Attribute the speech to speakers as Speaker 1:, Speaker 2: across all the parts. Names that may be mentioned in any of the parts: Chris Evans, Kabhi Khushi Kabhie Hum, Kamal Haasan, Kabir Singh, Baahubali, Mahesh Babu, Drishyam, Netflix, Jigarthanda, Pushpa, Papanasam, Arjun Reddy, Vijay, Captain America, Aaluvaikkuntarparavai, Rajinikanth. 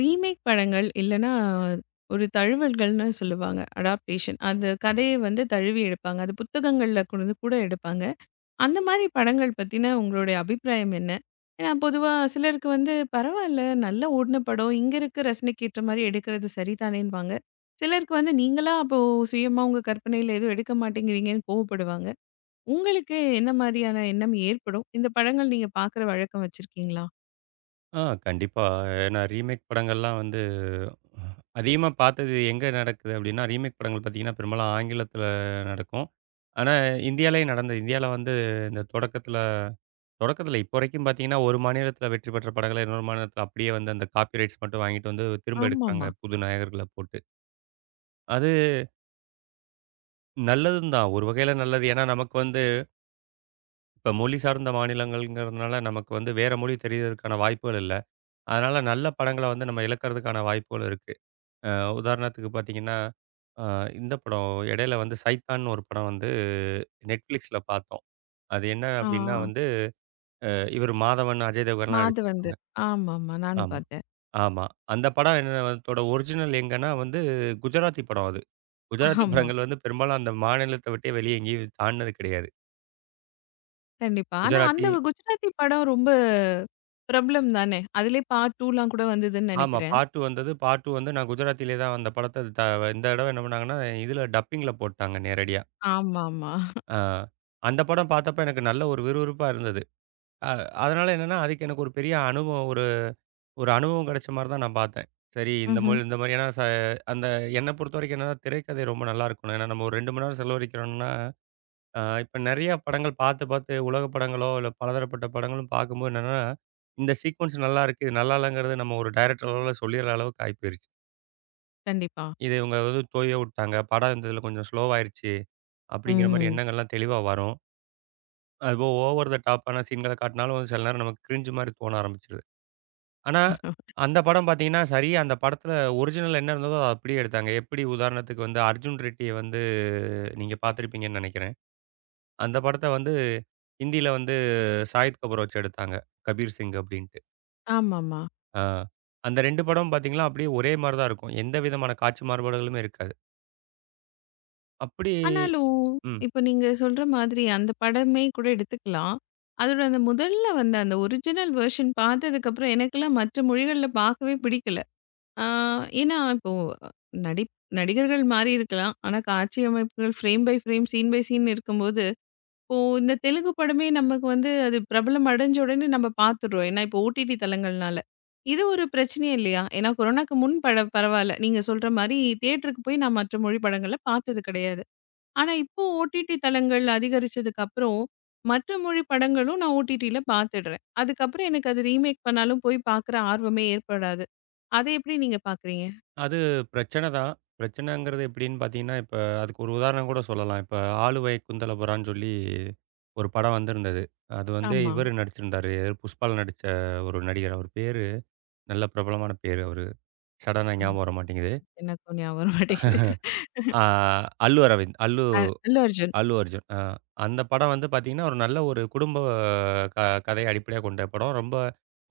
Speaker 1: Remake படங்கள் இல்லன்னா, ஒரு தழுவல்கள்னு சொல்லுவாங்க. அடாப்டேஷன். அந்த கதைய வந்து தழுவி எடுப்பாங்க. அது புத்தகங்கள்ல கொண்டு கூட எடுப்பாங்க. அந்த மாரி படங்கள் பத்தின உங்களுடைய அபிப்பிராயம் என்ன? ஏன்னா பொதுவா சிலருக்கு வந்து பரவால்ல நல்லா ஓடுன படம். இங்க இருக்க ரசனைக்கு ஏற்ற மாரி எடுக்கிறது சரிதானேன்னுவாங்க. சிலருக்கு வந்து நீங்களா அப்போ சுயமா உங்க கற்பனையில எதுவும் எடுக்க மாட்டேங்கிறீங்கன்னு கோவப்படுவாங்க. உங்களுக்கு என்ன மாரியான எண்ணம் ஏற்படும்? இந்த படங்கள் நீங்க பார்க்குற வழக்கம் வச்சிருக்கீங்களா?
Speaker 2: ஆ, கண்டிப்பா. ஏன்னா ரீமேக் படங்கள்லாம் வந்து அதிகமா பார்த்தது எங்க நடக்குது அப்டின்னா, ரீமேக் படங்கள் பார்த்தீங்கன்னா, பெரும்பாலும் ஆங்கிலத்தில நடக்கும். ஆனா இந்தியாலயும் நடந்தது. இந்தியால வந்து இந்த தொடக்கத்தில தொடக்கத்தில இப்போ வரைக்கும் பார்த்தீங்கன்னா, ஒரு மாநிலத்தில வெற்றி பெற்ற படங்கள இன்னொரு மாநிலத்தில அப்படியே வந்து அந்த காப்பி ரைட்ஸ் மட்டும் வாங்கிட்டு வந்து திரும்ப எடுக்குறாங்க,
Speaker 1: ஆமாமா.
Speaker 2: புது நாயகர்கள போட்டு. அது நல்லதும் தான். ஒரு வகையில நல்லது. ஏன்னா நமக்கு வந்து இப்ப மொழி சார்ந்த மாநிலங்கள்ங்கிறதுனால நமக்கு வந்து வேற மொழி தெரியறதுக்கான வாய்ப்புகள் இல்ல. அதனால நல்ல படங்கள வந்து நம்ம இழக்கிறதுக்கான வாய்ப்புகள் இருக்கு. அ உதாரணத்துக்கு பார்த்தீங்கன்னா, அ இந்த படம் இடையில வந்து சைத்தான்னு ஒரு படம் வந்து Netflixல பார்த்தோம். அது என்ன
Speaker 1: ஆ.
Speaker 2: அப்டின்னா வந்து, அ இவரு மாதவன், அஜய் தேவ்கன்லாம்
Speaker 1: மாது வந்து.
Speaker 2: நடிச்சிருப்பாங்க.
Speaker 1: ஆமாமா. நானும்
Speaker 2: ஆமா,
Speaker 1: பார்த்தேன்.
Speaker 2: ஆமா. அந்த படம் என்ன அதோட ஒரிஜினல் எங்கன்னா வந்து குஜராத்தி படம் அது. குஜராத்தி
Speaker 1: ஆமா.
Speaker 2: படங்கள் வந்து பெரும்பாலும் அந்த மாநிலத்த விட்டே வெளிய எங்கேயும் தாண்டுனது கிடையாது.
Speaker 1: கண்டிப்பா. ஆனா அந்த
Speaker 2: குஜராத்தி
Speaker 1: குஜராத்தி படம் ரொம்ப பிரபலம் தானே! அதிலயே பார்ட் 2லாம் கூட வந்ததுன்னு
Speaker 2: ஆமா.
Speaker 1: நெனைக்கிறேன்.
Speaker 2: பார்ட் 2 வந்தது. பார்ட் 2 வந்து நான் குஜராத்திலே தான் அந்த படத்த. இந்த தடவ என்ன பண்ணாங்கன்னா, இதுல டப்பிங்ல போட்டாங்க நேரடியா.
Speaker 1: ஆமாமா.
Speaker 2: அ அந்த படம் பார்த்தப்ப எனக்கு நல்ல ஒரு விறுவிறுப்பா இருந்தது. அ அதனால என்னன்னா, அதுக்கு எனக்கு ஒரு பெரிய அனுபவம் ஒரு ஒரு அனுபவம் கிடைச்ச மாரி தான் நான் பார்த்தேன். சரி, இந்த
Speaker 1: ம்ஹ்ம்.
Speaker 2: மொழி இந்த மாரியான ச அந்த என்ன பொறுத்தவரைக்கும் என்னன்னா, திரைக்கதை ரொம்ப நல்லா இருக்கணும். ஏன்னா நம்ம ஒரு 2 மணி நேரம் செலவழிக்கிறோம்னா, இப்ப நெறைய படங்கள் பார்த்து, பார்த்து உலக படங்களோ, இல்ல பலதரப்பட்ட படங்களும் பார்க்கும்போது என்னன்னா, இந்த சீக்வென்ஸ் நல்லா இருக்கு. இது நல்லா இல்லங்கிறது நம்ம ஒரு டைரக்டர் அளவுல சொல்லிற அளவுக்கு ஆயி போயிருச்சு.
Speaker 1: கண்டிப்பா.
Speaker 2: இது இவங்க வந்து தொய்ய விட்டாங்க. படம் இந்த இதில கொஞ்சம் ஸ்லோவாயிருச்சு. அப்படிங்கிற மாரி
Speaker 1: ம்.
Speaker 2: எண்ணங்கள்லாம் தெளிவா வரும். அதுபோக ஓவர் த டாப்பான சீன்கள காட்டினாலும் சில நேரம் நமக்கு கிரின்ஜ் மாரி தோண ஆரம்பிச்சுருது. ஆனா, அந்த படம் பார்த்தீங்கன்னா, சரியா அந்த படத்துல ஒரிஜினல் என்ன இருந்ததோ அத அப்படியே எடுத்தாங்க. எப்படி உதாரணத்துக்கு வந்து அர்ஜுன் ரெட்டிய வந்து நீங்க பார்த்துருப்பீங்கன்னு நெனைக்கிறேன். அந்த படத்த வந்து ஹிந்தியில வந்து சாகித் கபூர் வச்சு எடுத்தாங்க. கபீர் சிங் அப்படின்ட்டு.
Speaker 1: ஆமாமா.
Speaker 2: ஆ. அந்த 2 படமும் பார்த்தீங்கன்னா, அப்படியே ஒரே மாரி தான் இருக்கும். எந்த விதமான காட்சி மாறுபாடுகளுமே இருக்காது. அப்படி
Speaker 1: ஆனாலும்,
Speaker 2: ம்.
Speaker 1: இப்ப நீங்க சொல்ற மாதிரி அந்த படமே கூட எடுத்துக்கலாம். அதோட அந்த முதல்ல வந்த அந்த ஒரிஜினல் வெர்ஷன் பார்த்ததுக்கப்புறம் எனக்கெல்லாம் மற்ற மொழிகள்ல பார்க்கவே பிடிக்கல. ஆ, ஏன்னா இப்போ நடி நடிகர்கள் மாறி இருக்கலாம். ஆனா, காட்சி அமைப்புகள் frame by frame, scene by scene இருக்கும்போது, இப்போ இந்த தெலுங்கு படமே நமக்கு வந்து அது பிரபலம் அடைஞ்ச உடனே நம்ம பார்த்துடுறோம். ஏன்னா, இப்போ ஓடிடி தளங்கள்னால. இது ஒரு பிரச்சனை இல்லையா? ஏன்னா கொரோனாக்கு முன் பட பரவால்ல. நீங்க சொல்ற மாரி தியேட்டருக்கு போய் நான் மற்ற மொழி படங்கள பார்த்தது கிடையாது. ஆனா, இப்போ ஓடிடி தளங்கள் அதிகரிச்சதுக்கு அப்புறம், மற்ற மொழி படங்களும் நான் ஓடிடில பார்த்துடுறேன். அதுக்கப்புறம் எனக்கு அது ரீமேக் பண்ணாலும் போய் பார்க்குற ஆர்வமே ஏற்படாது. அத எப்படி நீங்க பார்க்குறீங்க?
Speaker 2: அது பிரச்சனை தான். பிரச்சனைங்கிறது எப்படின்னு பார்த்தீங்கன்னா, இப்ப அதுக்கு ஒரு உதாரணம் கூட சொல்லலாம். இப்ப "ஆளுவை குந்தலபுரான்னு" சொல்லி ஒரு படம் வந்திருந்தது. அது வந்து
Speaker 1: ஆமா.
Speaker 2: இவரு நடிச்சிருந்தாரு. புஷ்பால நடிச்ச ஒரு நடிகர். அவர் பேரு நல்ல பிரபலமான பேரு அவரு. சடனா
Speaker 1: ஆமா.
Speaker 2: ஞாபகம் வர மாட்டேங்குது.
Speaker 1: எனக்கும் ஞாபகம் வர மாட்டேங்குது.
Speaker 2: ஆ அல்லு அரவிந்த். அல்லு
Speaker 1: அ அல்லு அர்ஜுன்.
Speaker 2: அல்லு அர்ஜுன். அந்த படம் வந்து பார்த்தீங்கன்னா, ஒரு நல்ல ஒரு குடும்ப க கதைய அடிப்படையா கொண்ட படம். ரொம்ப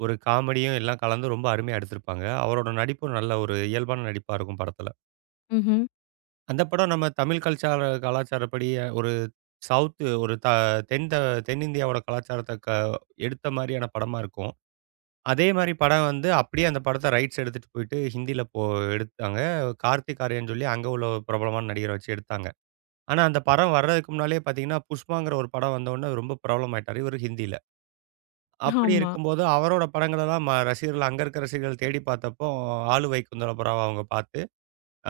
Speaker 2: ஒரு காமெடியும் எல்லாம் கலந்து ரொம்ப அருமையா எடுத்திருப்பாங்க. அவரோட நடிப்பும் நல்ல ஒரு இயல்பான நடிப்பா இருக்கும் படத்துல.
Speaker 1: ம்ஹ்ம்.
Speaker 2: அந்த படம் நம்ம தமிழ் கலாச்சாரப்படி ஒரு சவுத் ஒரு த தென் த தென்னிந்தியாவோட கலாச்சாரத்த எடுத்த மாரியான படமா இருக்கும். அதே மாரி படம் வந்து அப்படியே அந்த படத்த ரைட்ஸ் எடுத்துட்டு போயிட்டு ஹிந்தில எடுத்தாங்க. கார்த்திக் ஆர்யன் சொல்லி அங்க உள்ள ஒரு பிரபலமான நடிகர வச்சு எடுத்தாங்க. ஆனா அந்த படம் வர்றதுக்கு முன்னாலயே பார்த்தீங்கன்னா, புஷ்பாங்கிற ஒரு படம் வந்தவுடனே ரொம்ப பிரபலம் ஆயிட்டாரு இவரு ஹிந்தில. அப்படி
Speaker 1: ஆமா.
Speaker 2: இருக்கும்போது அவரோட படங்களெல்லாம் ரசிகர்கள் அங்க இருக்கிற ரசிகர்கள் தேடி பார்த்தப்போ, "ஆளு வைகுந்தர புறாவ" அவங்க பார்த்து,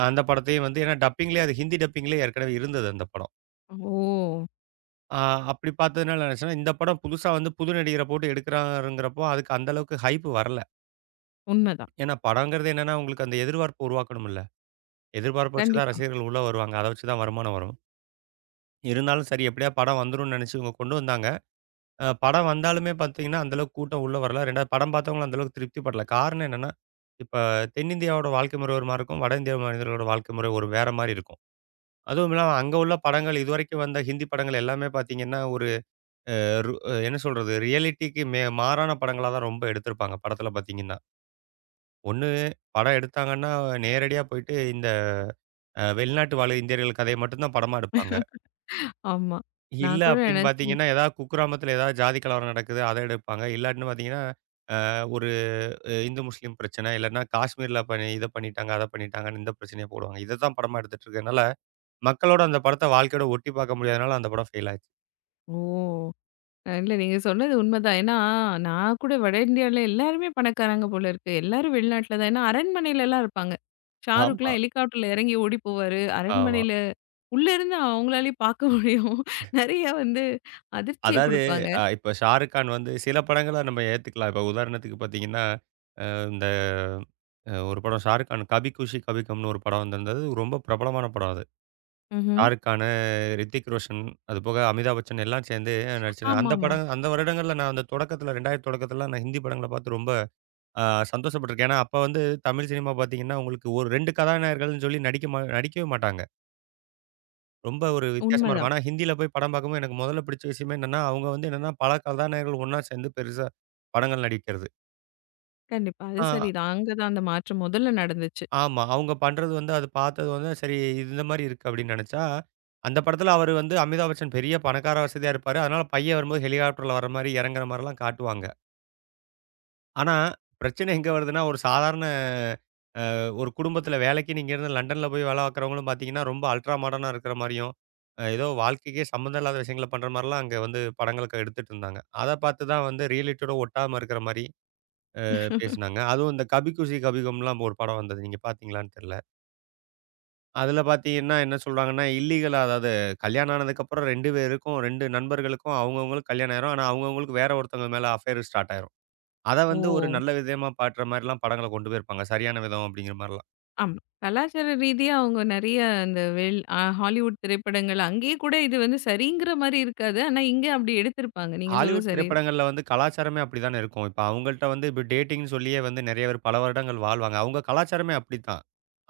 Speaker 2: அந்த படத்தையும் வந்து ஏன்னா டப்பிங்லேயே அது ஹிந்தி டப்பிங்லேயே ஏற்கனவே இருந்தது அந்த படம்.
Speaker 1: ஓ!
Speaker 2: ஆ அப்படி பார்த்ததுனால என்னாச்சுன்னா, இந்த படம் புதுசா வந்து புது நடிகர போட்டு எடுக்கிறாருங்கிறப்போ, அதுக்கு அந்த அளவுக்கு ஹைப் வரல.
Speaker 1: உண்மதான்.
Speaker 2: ஏன்னா படங்கிறது என்னன்னா, உங்களுக்கு அந்த எதிர்பார்ப்பு உருவாக்கணும்ல. எதிர்பார்ப்ப வச்சு தான்
Speaker 1: கண்டிப்பா.
Speaker 2: ரசிகர்கள் உள்ள வருவாங்க. அத வச்சு தான் வருமானம் வரும். இருந்தாலும் சரி எப்படியா படம் வந்துரும்னு நெனச்சு இவங்க கொண்டு வந்தாங்க. படம் வந்தாலுமே பார்த்தீங்கன்னா, அந்த அளவுக்கு கூட்டம் உள்ள வரல. 2வது படம் பார்த்தவங்களும் அந்த அளவுக்கு திருப்தி படல. காரணம் என்னன்னா, இப்ப தென்னிந்தியாவோட வாழ்க்கை முறை ஒரு மாரி இருக்கும். வட இந்திய மனிதர்களோட வாழ்க்கை முறை ஒரு வேற மாரி இருக்கும். அதுவும் இல்லாம அங்க உள்ள படங்கள் இதுவரைக்கும் வந்த ஹிந்தி படங்கள் எல்லாமே பார்த்தீங்கன்னா ரு என்ன சொல்றது? ரியாலிட்டிக்கு மே மாறான படங்களா தான் ரொம்ப எடுத்திருப்பாங்க. படத்துல பார்த்தீங்கன்னா, ஒண்ணு படம் எடுத்தாங்கன்னா, நேரடியா போயிட்டு இந்த வெளிநாட்டு வாழ் இந்தியர்கள் கதைய மட்டும் தான் படமா எடுப்பாங்க.
Speaker 1: ஆமா.
Speaker 2: இல்ல
Speaker 1: நான் கூட
Speaker 2: அப்டின்னு
Speaker 1: நினைச்சேன்.
Speaker 2: பார்த்தீங்கன்னா, ஏதாவது குக்கிராமத்துல ஏதாவது ஜாதி கலவரம் நடக்குது, அத எடுப்பாங்க. இல்லாட்டின்னு பார்த்தீங்கன்னா, அ ஒரு இந்து, முஸ்லீம் பிரச்சனை, இல்லன்னா காஷ்மீர்ல இத பண்ணிட்டாங்க, அத பண்ணிட்டாங்கன்னு இந்த பிரச்சனைய போடுவாங்க. இத தான் படமா எடுத்துட்டு இருக்கனால, மக்களோட அந்த படத்த வாழ்க்கையோட ஒட்டி பார்க்க முடியாதனால அந்த படம் ஃபெயில் ஆச்சு.
Speaker 1: ஓ! இல்ல நீங்க சொன்னது உண்மதான். ஏன்னா, நான் கூட வட இந்தியால எல்லாருமே பணக்காரங்க போல இருக்கு. எல்லாரும் வெளிநாட்ல தான். ஏன்னா அரண்மனையிலலாம் இருப்பாங்க.
Speaker 2: ஆமா,
Speaker 1: ஷாருக்லாம் ஹெலிகாப்டர்ல இறங்கி ஓடி போவாரு.
Speaker 2: ஆமா.
Speaker 1: அரண்மனையில உள்ள இருந்து அவங்களாலயும் பார்க்க முடியும். நெறைய வந்து அதிர்ச்சிய
Speaker 2: அதாவது
Speaker 1: குடுப்பாங்க.
Speaker 2: இப்ப ஷாருக் கான் வந்து சில படங்கள நம்ம ஏத்துக்கலாம். இப்ப உதாரணத்துக்கு பார்த்தீங்கன்னா, இந்த ஒரு படம் ஷாருக் கான் "கபி குஷி கபி கம்னு" ஒரு படம் வந்திருந்தது. ரொம்ப பிரபலமான படம் அது.
Speaker 1: ம்ஹ்ம்.
Speaker 2: ஷாருக் கானு, ரித்திக் ரோஷன், அதுபோக அமிதாப் பச்சன் எல்லாம் சேர்ந்து நடிச்சிருந்தாங்க. அந்த
Speaker 1: ஆமாமா.
Speaker 2: படம் அந்த வருடங்கள்ல நான் அந்த தொடக்கத்தில 2000 தொடக்கத்திலலாம் நான் ஹிந்தி படங்கள பார்த்து ரொம்ப அ சந்தோஷப்பட்டுருக்கேன். ஏன்னா, அப்ப வந்து தமிழ் சினிமா பார்த்தீங்கன்னா, உங்களுக்கு ஒரு 2 கதாநாயகர்கள்னு சொல்லி நடிக்கவே மாட்டாங்க. ரொம்ப ஒரு வித்தியாசமா இருக்கும்.
Speaker 1: உண்மதான்.
Speaker 2: ஆனா ஹிந்தியில போய் படம் பார்க்கும்போது எனக்கு முதல்ல பிடிச்ச விஷயமே என்னன்னா, அவங்க வந்து என்னன்னா பல கதாநாயகர்கள் ஒண்ணா சேர்ந்து பெருசா படங்கள் நடிக்கிறது.
Speaker 1: கண்டிப்பா. அது
Speaker 2: ஆ
Speaker 1: சரிதான். அங்க தான் அந்த மாற்றம் முதல்ல நடந்துச்சு.
Speaker 2: ஆமா. அவங்க பண்றது வந்து அது பார்த்தது வந்து சரி இது இந்த மாரி இருக்கு அப்படின்னு நினைச்சா, அந்த படத்துல அவரு வந்து அமிதாப் பச்சன் பெரிய பணக்கார வசதியா இருப்பாரு. அதனால பையன் வரும்போது ஹெலிகாப்டர்ல வர மாரி இறங்குற மாரிலாம் காட்டுவாங்க. ஆனா பிரச்சனை எங்க வருதுன்னா, ஒரு சாதாரண ஒரு குடும்பத்துல வேலைக்குன்னு இங்கேருந்து லண்டன்ல போய் வேலை பார்க்குறவங்களும் பார்த்தீங்கன்னா, ரொம்ப அல்ட்ரா மாடர்னா இருக்கிற மாரியும், ஏதோ வாழ்க்கைக்கே சம்மந்தம் இல்லாத விஷயங்கள பண்ற மாரிலாம் அங்க வந்து படங்களுக்கு எடுத்துட்டு இருந்தாங்க. அத பார்த்து தான் வந்து ரியாலிட்டியோட ஒட்டாம இருக்கிற மாரி பேசுனாங்க. அதுவும் இந்த கபி குஷி கபி கும்லாம் ஒரு படம் வந்தது. நீங்க பார்த்தீங்களான்னு தெரியல. அதுல பார்த்தீங்கன்னா என்ன சொல்றாங்கன்னா, இல்லீகலா அதாவது கல்யாணம் ஆனதுக்கப்புறம் 2 பேருக்கும் 2 நண்பர்களுக்கும் அவங்கவங்களுக்கு கல்யாணம் ஆயிரும். ஆனா அவங்கவங்களுக்கு வேற ஒருத்தவங்க மேல அஃபேர் ஸ்டார்ட் ஆயிரும். அத வந்து ஒரு
Speaker 1: ஓ!
Speaker 2: நல்ல விதமா பாட்டுற மாரிலாம் படங்கள கொண்டு போயிருப்பாங்க. சரியான விதம் அப்படிங்கிற மாரிலாம்.
Speaker 1: ஆமா. கலாச்சார ரீதியா அவங்க நெறைய அந்த வெள் அ ஹாலிவுட் திரைப்படங்கள் அங்கேயே கூட இது வந்து சரிங்கிற மாரி இருக்காது. ஆனா, இங்க அப்படி எடுத்திருப்பாங்க. நீங்க சொல்றது
Speaker 2: ஹாலிவுட்
Speaker 1: சரி.
Speaker 2: திரைப்படங்கள்ல வந்து கலாச்சாரமே அப்படித்தானே இருக்கும். இப்ப அவங்கள்ட்ட வந்து இப்ப டேட்டிங்ன்னு சொல்லியே வந்து நெறைய பேர் பல வருடங்கள் வாழ்வாங்க. அவங்க கலாச்சாரமே அப்படித்தான்.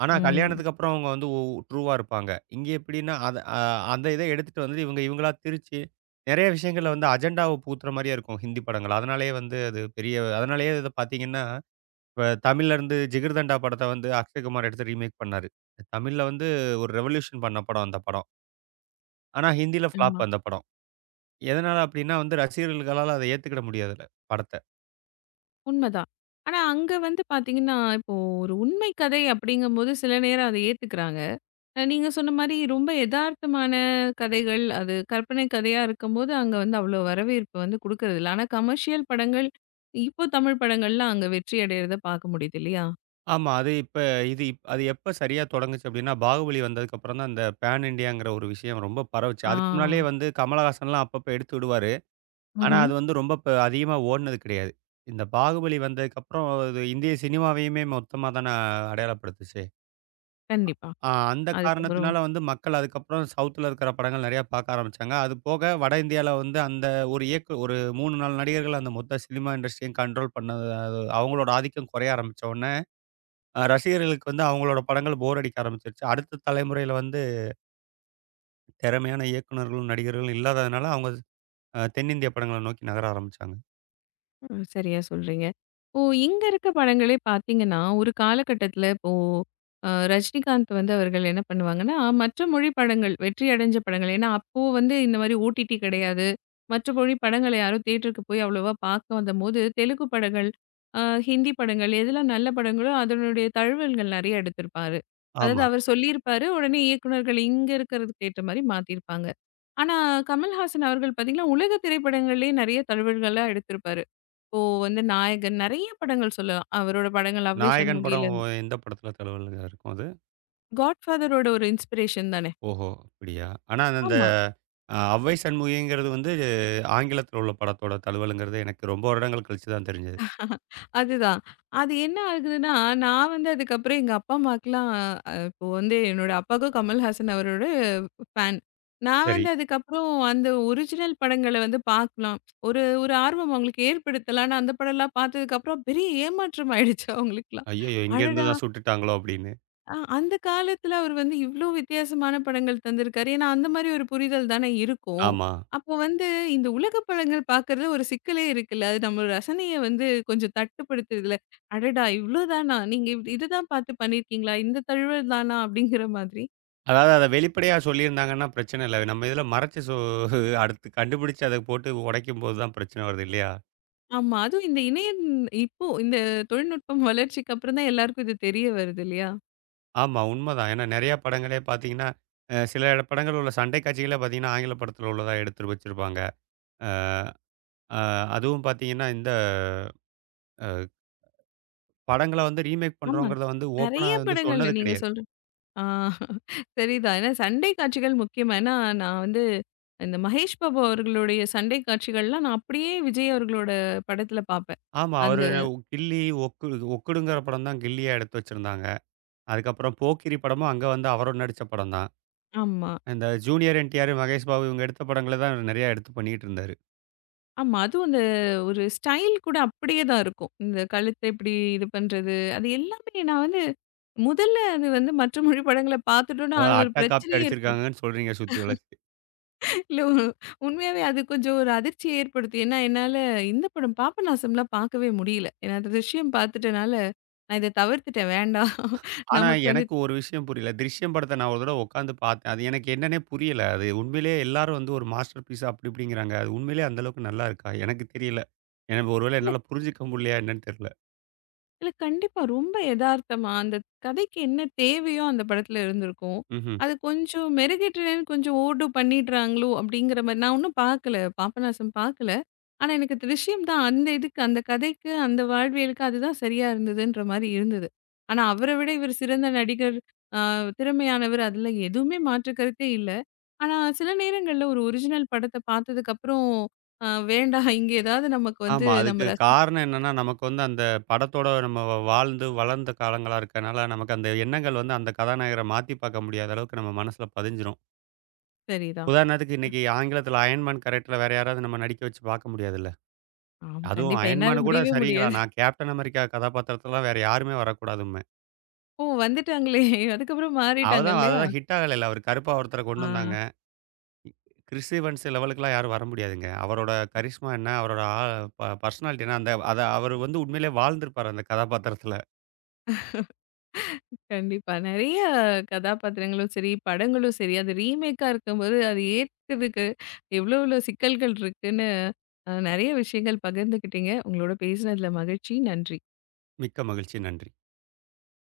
Speaker 2: ஆனா
Speaker 1: ம்.
Speaker 2: கல்யாணத்துக்கு அப்புறம் அவங்க வந்து ட்ரூவா இருப்பாங்க. இங்க எப்படின்னா அத அந்த இத எடுத்துட்டு வந்து இவங்களா திரிச்சு, நெறைய விஷயங்கள்ல வந்து அஜெண்டாவ புகுத்துற மாரியே இருக்கும் ஹிந்தி படங்கள். அதனாலேயே வந்து அது பெரிய அதனாலேயே இத பார்த்தீங்கன்னா, இப்ப தமிழ்லருந்து ஜிகர்தண்டா படத்த வந்து அக்ஷய் குமார் எடுத்து ரீமேக் பண்ணாரு. தமிழ்ல வந்து ஒரு ரெவல்யூஷன் பண்ண படம் அந்த படம். ஆனா ஹிந்தில
Speaker 1: ஆமா.
Speaker 2: ஃப்ளாப் அந்த படம். எதனால அப்டின்னா வந்து ரசிகர்களால அத ஏத்துக்கிட முடியாதுல, படத்த.
Speaker 1: உண்மதான். ஆனா, அங்க வந்து பார்த்தீங்கன்னா, இப்போ ஒரு உண்மை கதை அப்படிங்கும்போது சில நேரம் அத ஏத்துக்கிறாங்க. நீங்க சொன்ன மாரி ரொம்ப எதார்த்தமான கதைகள், அது கற்பனை கதையா இருக்கும்போது, அங்க வந்து அவ்ளோ வரவேற்பு வந்து குடுக்கறதில்ல. ஆனா கமர்ஷியல் படங்கள், இப்போ தமிழ் படங்கள்லாம் அங்க வெற்றி அடையறத பாக்க முடியுது இல்லையா?
Speaker 2: ஆமா. அது இப்ப இது இப் அது எப்ப சரியா தொடங்குச்சு அப்டின்னா, பாகுபலி வந்ததுக்கு அப்புறம் தான் இந்த பேன் இண்டியாங்கிற ஒரு விஷயம் ரொம்ப பரவுச்சு.
Speaker 1: ஆ.
Speaker 2: அதுக்கு முன்னாலேயே வந்து கமலஹாசன்லாம் அப்பப்ப எடுத்து விடுவாரு. ஆனா
Speaker 1: ம்ஹ்ம்.
Speaker 2: அது வந்து ரொம்ப அதிகமா ஓடுனது கிடையாது. இந்த பாகுபலி வந்ததுக்கப்புறம், அது இந்திய சினிமாவையுமே மொத்தமா தான அடையாளப்படுத்துச்சு.
Speaker 1: கண்டிப்பா.
Speaker 2: அந்த
Speaker 1: அதுக்கப்புறம்
Speaker 2: காரணத்தினால வந்து மக்கள் அதுக்கப்புறம் சவுத்துல இருக்கிற படங்கள் நெறையா பார்க்க ஆரம்பிச்சாங்க. அது போக வட இந்தியால வந்து அந்த ஒரு 3, 4 நடிகர்கள் அந்த மொத்த சினிமா இண்டஸ்ட்ரியையும் கண்ட்ரோல் பண்ணது அது அவங்களோட ஆதிக்கம் குறைய ஆரம்பிச்ச உடனே, ரசிகர்களுக்கு வந்து அவங்களோட படங்கள் போர் அடிக்க ஆரம்பிச்சுருச்சு. அடுத்த தலைமுறையில வந்து திறமையான இயக்குனர்களும், நடிகர்களும் இல்லாததுனால அவங்க தென்னிந்திய படங்கள நோக்கி நகர ஆரம்பிச்சாங்க.
Speaker 1: ம். சரியா சொல்றீங்க. இப்போ இங்க இருக்க படங்களே பார்த்தீங்கன்னா, ஒரு காலகட்டத்தில இப்போ ரஜினிகாந்த் வந்து அவர்கள் என்ன பண்ணுவாங்கன்னா, மற்ற மொழி படங்கள் வெற்றி அடைஞ்ச படங்கள் ஏன்னா, அப்போ வந்து இந்த மாரி ஓடிடி கிடையாது. மற்ற மொழி படங்கள யாரும் தியேட்டருக்கு போய் அவ்வளவா பார்க்க வந்தபோது, தெலுங்கு படங்கள், அ ஹிந்தி படங்கள் எதெல்லாம் நல்ல படங்களோ, அதனுடைய தழுவல்கள் நெறைய எடுத்திருப்பாரு. அதாவது
Speaker 2: ஆமா.
Speaker 1: அவர் சொல்லியிருப்பாரு. உடனே இயக்குனர்கள் இங்க இருக்கிறதுக்கு ஏற்ற மாரி மாத்தியிருப்பாங்க. ஆனா, கமல்ஹாசன் அவர்கள் பார்த்தீங்கன்னா, உலக திரைப்படங்கள்லயே நெறைய தழுவல்கள்லாம் எடுத்திருப்பாரு. இப்போ வந்து நாயகன் நெறைய படங்கள் சொல்லலாம். அவரோட படங்கள் அவ்வை
Speaker 2: நாயகன் படம்
Speaker 1: சண்முகிலருந்து
Speaker 2: ஓ- எந்த படத்துல தழுவல்ல இருக்கும் அது?
Speaker 1: காட்ஃபாதரோட ஒரு இன்ஸ்பிரேஷன் தானே!
Speaker 2: ஓஹோ! அப்படியா? ஆனா அந்த
Speaker 1: ஆமா.
Speaker 2: அவ்வை சண்முகிங்கிறது வந்து ஆங்கிலத்தில உள்ள படத்தோட தழுவல்ங்கிறது எனக்கு ரொம்ப வருடங்கள் கழிச்சு தான் தெரிஞ்சது.
Speaker 1: அதுதான். அது என்ன ஆகுதுன்னா, நான் வந்து அதுக்கப்புறம் எங்க அப்பா அம்மாக்கெல்லாம் இப்போ வந்து என்னோட அப்பாவுக்கும் கமல்ஹாசன் அவரோட ஃபேன். நான்
Speaker 2: சரி.
Speaker 1: வந்து அதுக்கப்புறம் அந்த ஒரிஜினல் படங்கள வந்து பார்க்கலாம். ஒரு ஒரு ஆர்வம் அவங்களுக்கு ஏற்படுத்தலான்னு அந்த படம்லாம் பார்த்ததுக்கப்புறம் பெரிய ஏமாற்றம் ஆயிடுச்சு அவங்களுக்கெல்லாம்.
Speaker 2: ஐய்யயோ! இங்கேருந்து
Speaker 1: அடடா!
Speaker 2: தான் சுட்டுட்டாங்களோ அப்படின்னு.
Speaker 1: ஆ, அந்த காலத்துல அவர் வந்து இவ்ளோ வித்தியாசமான படங்கள் தந்திருக்காரு. ஏன்னா, அந்த மாரி ஒரு புரிதல் தானே இருக்கும்.
Speaker 2: ஆமா.
Speaker 1: அப்போ வந்து இந்த உலக படங்கள் பார்க்கறதுல ஒரு சிக்கலே இருக்குல்ல. அது நம்ம ரசனைய வந்து கொஞ்சம் தட்டுப்படுத்துதுல. அடடா! இவ்ளோ தானா? நீங்க இவ் இதுதான் பார்த்து பண்ணியிருக்கீங்களா? இந்த தழுவல் தானா? அப்படிங்கிற மாதிரி.
Speaker 2: அதாவது அத வெளிப்படையா சொல்லியிருந்தாங்கன்னா பிரச்சனை இல்ல. நம்ம இதுல மறைச்சு அடுத்து கண்டுபிடிச்சு அத போட்டு உடைக்கும்போது தான் பிரச்சனை வருது இல்லையா?
Speaker 1: ஆமா. அதுவும் இந்த இணையம் இப்போ இந்த தொழில்நுட்பம் வளர்ச்சிக்கு அப்புறம் தான் எல்லாருக்கும் இது தெரிய வருது இல்லையா?
Speaker 2: ஆமா உண்மதான். ஏன்னா நெறைய படங்களே பார்த்தீங்கன்னா, சில படங்கள் உள்ள சண்டை காட்சிகளே பார்த்தீங்கன்னா, ஆங்கில படத்தில உள்ளதா எடுத்து வச்சிருப்பாங்க. அ அதுவும் பார்த்தீங்கன்னா, இந்த படங்கள வந்து ரீமேக்
Speaker 1: ஆமா.
Speaker 2: பண்றோங்கிறத வந்து ஓப்பனா
Speaker 1: நெறைய
Speaker 2: வந்து
Speaker 1: படங்கள்ல
Speaker 2: சொன்னது
Speaker 1: நீங்க
Speaker 2: கிடையாது.
Speaker 1: சொல்ற ஆ சரிதான். ஏன்னா சண்டை காட்சிகள் முக்கியம். ஏன்னா நான் வந்து இந்த மகேஷ் பாபு அவர்களுடைய சண்டை காட்சிகள்லாம் நான் அப்படியே விஜய் அவர்களோட படத்துல பார்ப்பேன்.
Speaker 2: ஆமா.
Speaker 1: அந்த
Speaker 2: அவரு கில்லி, ஒக்குடுங்கிற படம் தான் கில்லியா எடுத்து வச்சிருந்தாங்க. அதுக்கப்புறம் போக்கிரி படமும் அங்க வந்து அவரும் நடிச்ச படம் தான்.
Speaker 1: ஆமா.
Speaker 2: இந்த ஜூனியர் என்டிஆர், மகேஷ் பாபு இவங்க எடுத்த படங்கள தான் நெறையா எடுத்து பண்ணிக்கிட்டு இருந்தாரு.
Speaker 1: ஆமா. அதுவும் அந்த ஒரு ஸ்டைல் கூட அப்படியே தான் இருக்கும். இந்த கழுத்த இப்படி இது பண்றது, அது எல்லாமே நான் வந்து முதல்ல அது வந்து மற்ற மொழி படங்கள பார்த்துட்டோம்னா
Speaker 2: அதாவது
Speaker 1: அது ஒரு
Speaker 2: அட்டா காப்பி
Speaker 1: பிரச்சனையே ஏற்படும்.
Speaker 2: அடிச்சிருக்காங்கன்னு சொல்றீங்க சுத்தி வளச்சு.
Speaker 1: இல்ல உ- உண்மையாவே அது கொஞ்சம் ஒரு அதிர்ச்சிய ஏற்படுத்தும். ஏன்னா, என்னால இந்த படம் பாபநாசம்லாம் பார்க்கவே முடியல. ஏன்னா, அந்த 'திரிஷ்யம்' பார்த்துட்டனால, நான் இத தவிர்த்துட்டேன். வேண்டாம்
Speaker 2: ஆனா
Speaker 1: நமக்கு வந்து
Speaker 2: எனக்கு ஒரு விஷயம் புரியல. "திருஷ்யம்" படத்த நான் ஒரு தடவ உட்காந்து பார்த்தேன். அது எனக்கு என்னன்னே புரியல. அது உண்மையிலேயே எல்லாரும் வந்து ஒரு மாஸ்டர் பீஸ் அப்படி இப்படிங்கிறாங்க. அது உண்மையிலேயே அந்த அளவுக்கு நல்லா இருக்கா? எனக்கு தெரியல. எனக்கு ஒருவேளை
Speaker 1: இல்ல
Speaker 2: என்னால புரிஞ்சுக்க முடியலையா என்னன்னு தெரியல.
Speaker 1: இல்ல கண்டிப்பா. ரொம்ப எதார்த்தமா, அந்த கதைக்கு என்ன தேவையோ அந்த படத்துல இருந்திருக்கும்.
Speaker 2: ம்ஹ்ம்.
Speaker 1: அது கொஞ்சம் மெருகேற்றுறேன்னு கொஞ்சம் ஓவர்டூ பண்ணிடுறாங்களோ! அப்டிங்கிற மாரி நான் ஒன்னும் பார்க்கல. பாபநாசம் பார்க்கல. ஆனா, எனக்கு திருஷ்யம் தான் அந்த இதுக்கு, அந்த கதைக்கு, அந்த வாழ்வியலுக்கு அதுதான் சரியா இருந்ததுன்ற மாரி இருந்தது. ஆனா, அவர விட இவரு சிறந்த நடிகர், ஆ திறமையானவர் அதுல எதுவுமே மாற்று கருத்தே இல்ல. ஆனா, சில நேரங்கள்ல ஒரு ஒரிஜினல் படத்த பார்த்ததுக்கப்புறம், வேண்டாம் இங்க ஏதாவது நமக்கு வந்து
Speaker 2: ஆமா.
Speaker 1: நம்ம
Speaker 2: அதுக்கு
Speaker 1: ரசி
Speaker 2: காரணம் என்னன்னா, நமக்கு வந்து அந்த படத்தோட நம்ம வாழ்ந்து வளர்ந்த காலங்களா இருக்கனால, நமக்கு அந்த எண்ணங்கள் வந்து அந்த கதாநாயகர மாத்தி பார்க்க முடியாத அளவுக்கு நம்ம மனசுல பதிஞ்சிரும்.
Speaker 1: சரிதான்.
Speaker 2: உதாரணத்துக்கு இன்னைக்கு ஆங்கிலத்தில அயன் மேன் கேரக்டர்ல வேற யாராவது நம்ம நடிக்க வச்சு பார்க்க முடியாதுல்ல.
Speaker 1: ஆம்.
Speaker 2: அதுவும்
Speaker 1: கண்டிப்பா.
Speaker 2: அயன்
Speaker 1: என்னால
Speaker 2: மேன் கூட
Speaker 1: முடியவே
Speaker 2: சரிங்களா,
Speaker 1: முடியாது.
Speaker 2: நான் கேப்டன் அமெரிக்கா கதாபாத்திரத்திலலாம் வேற யாருமே வரக்கூடாதும்பேன்.
Speaker 1: ஓ! வந்துட்டாங்களே! அதுக்கப்புறம் மாறிட்டாங்க
Speaker 2: அவதான்
Speaker 1: இல்லையா?
Speaker 2: அதுதான் ஹிட் ஆகலைல்ல. அவர் கருப்பா ஒருத்தர
Speaker 1: ஆ
Speaker 2: கொண்டு வந்தாங்க. கிறிஸ் ஈவன்ஸ் லெவலுக்குலாம் யாரும் வர முடியாதுங்க. அவரோட கரிஷ்மா என்ன, அவரோட ஆ ப பர்சனாலிட்டி என்ன, அந்த அத அவர் வந்து உண்மையிலேயே வாழ்ந்திருப்பாரு அந்த கதாபாத்திரத்தில.
Speaker 1: கண்டிப்பா. நெறைய கதாபாத்திரங்களும் சரி, படங்களும் சரி, அது ரீமேக்கா இருக்கும்போது அது ஏற்கறதுக்கு எவ்வளோ எவ்வளோ சிக்கல்கள் இருக்குன்னு, நெறைய விஷயங்கள் பகிர்ந்துக்கிட்டீங்க. உங்களோட பேசினதுல மகிழ்ச்சி. நன்றி.
Speaker 2: மிக்க மகிழ்ச்சி. நன்றி.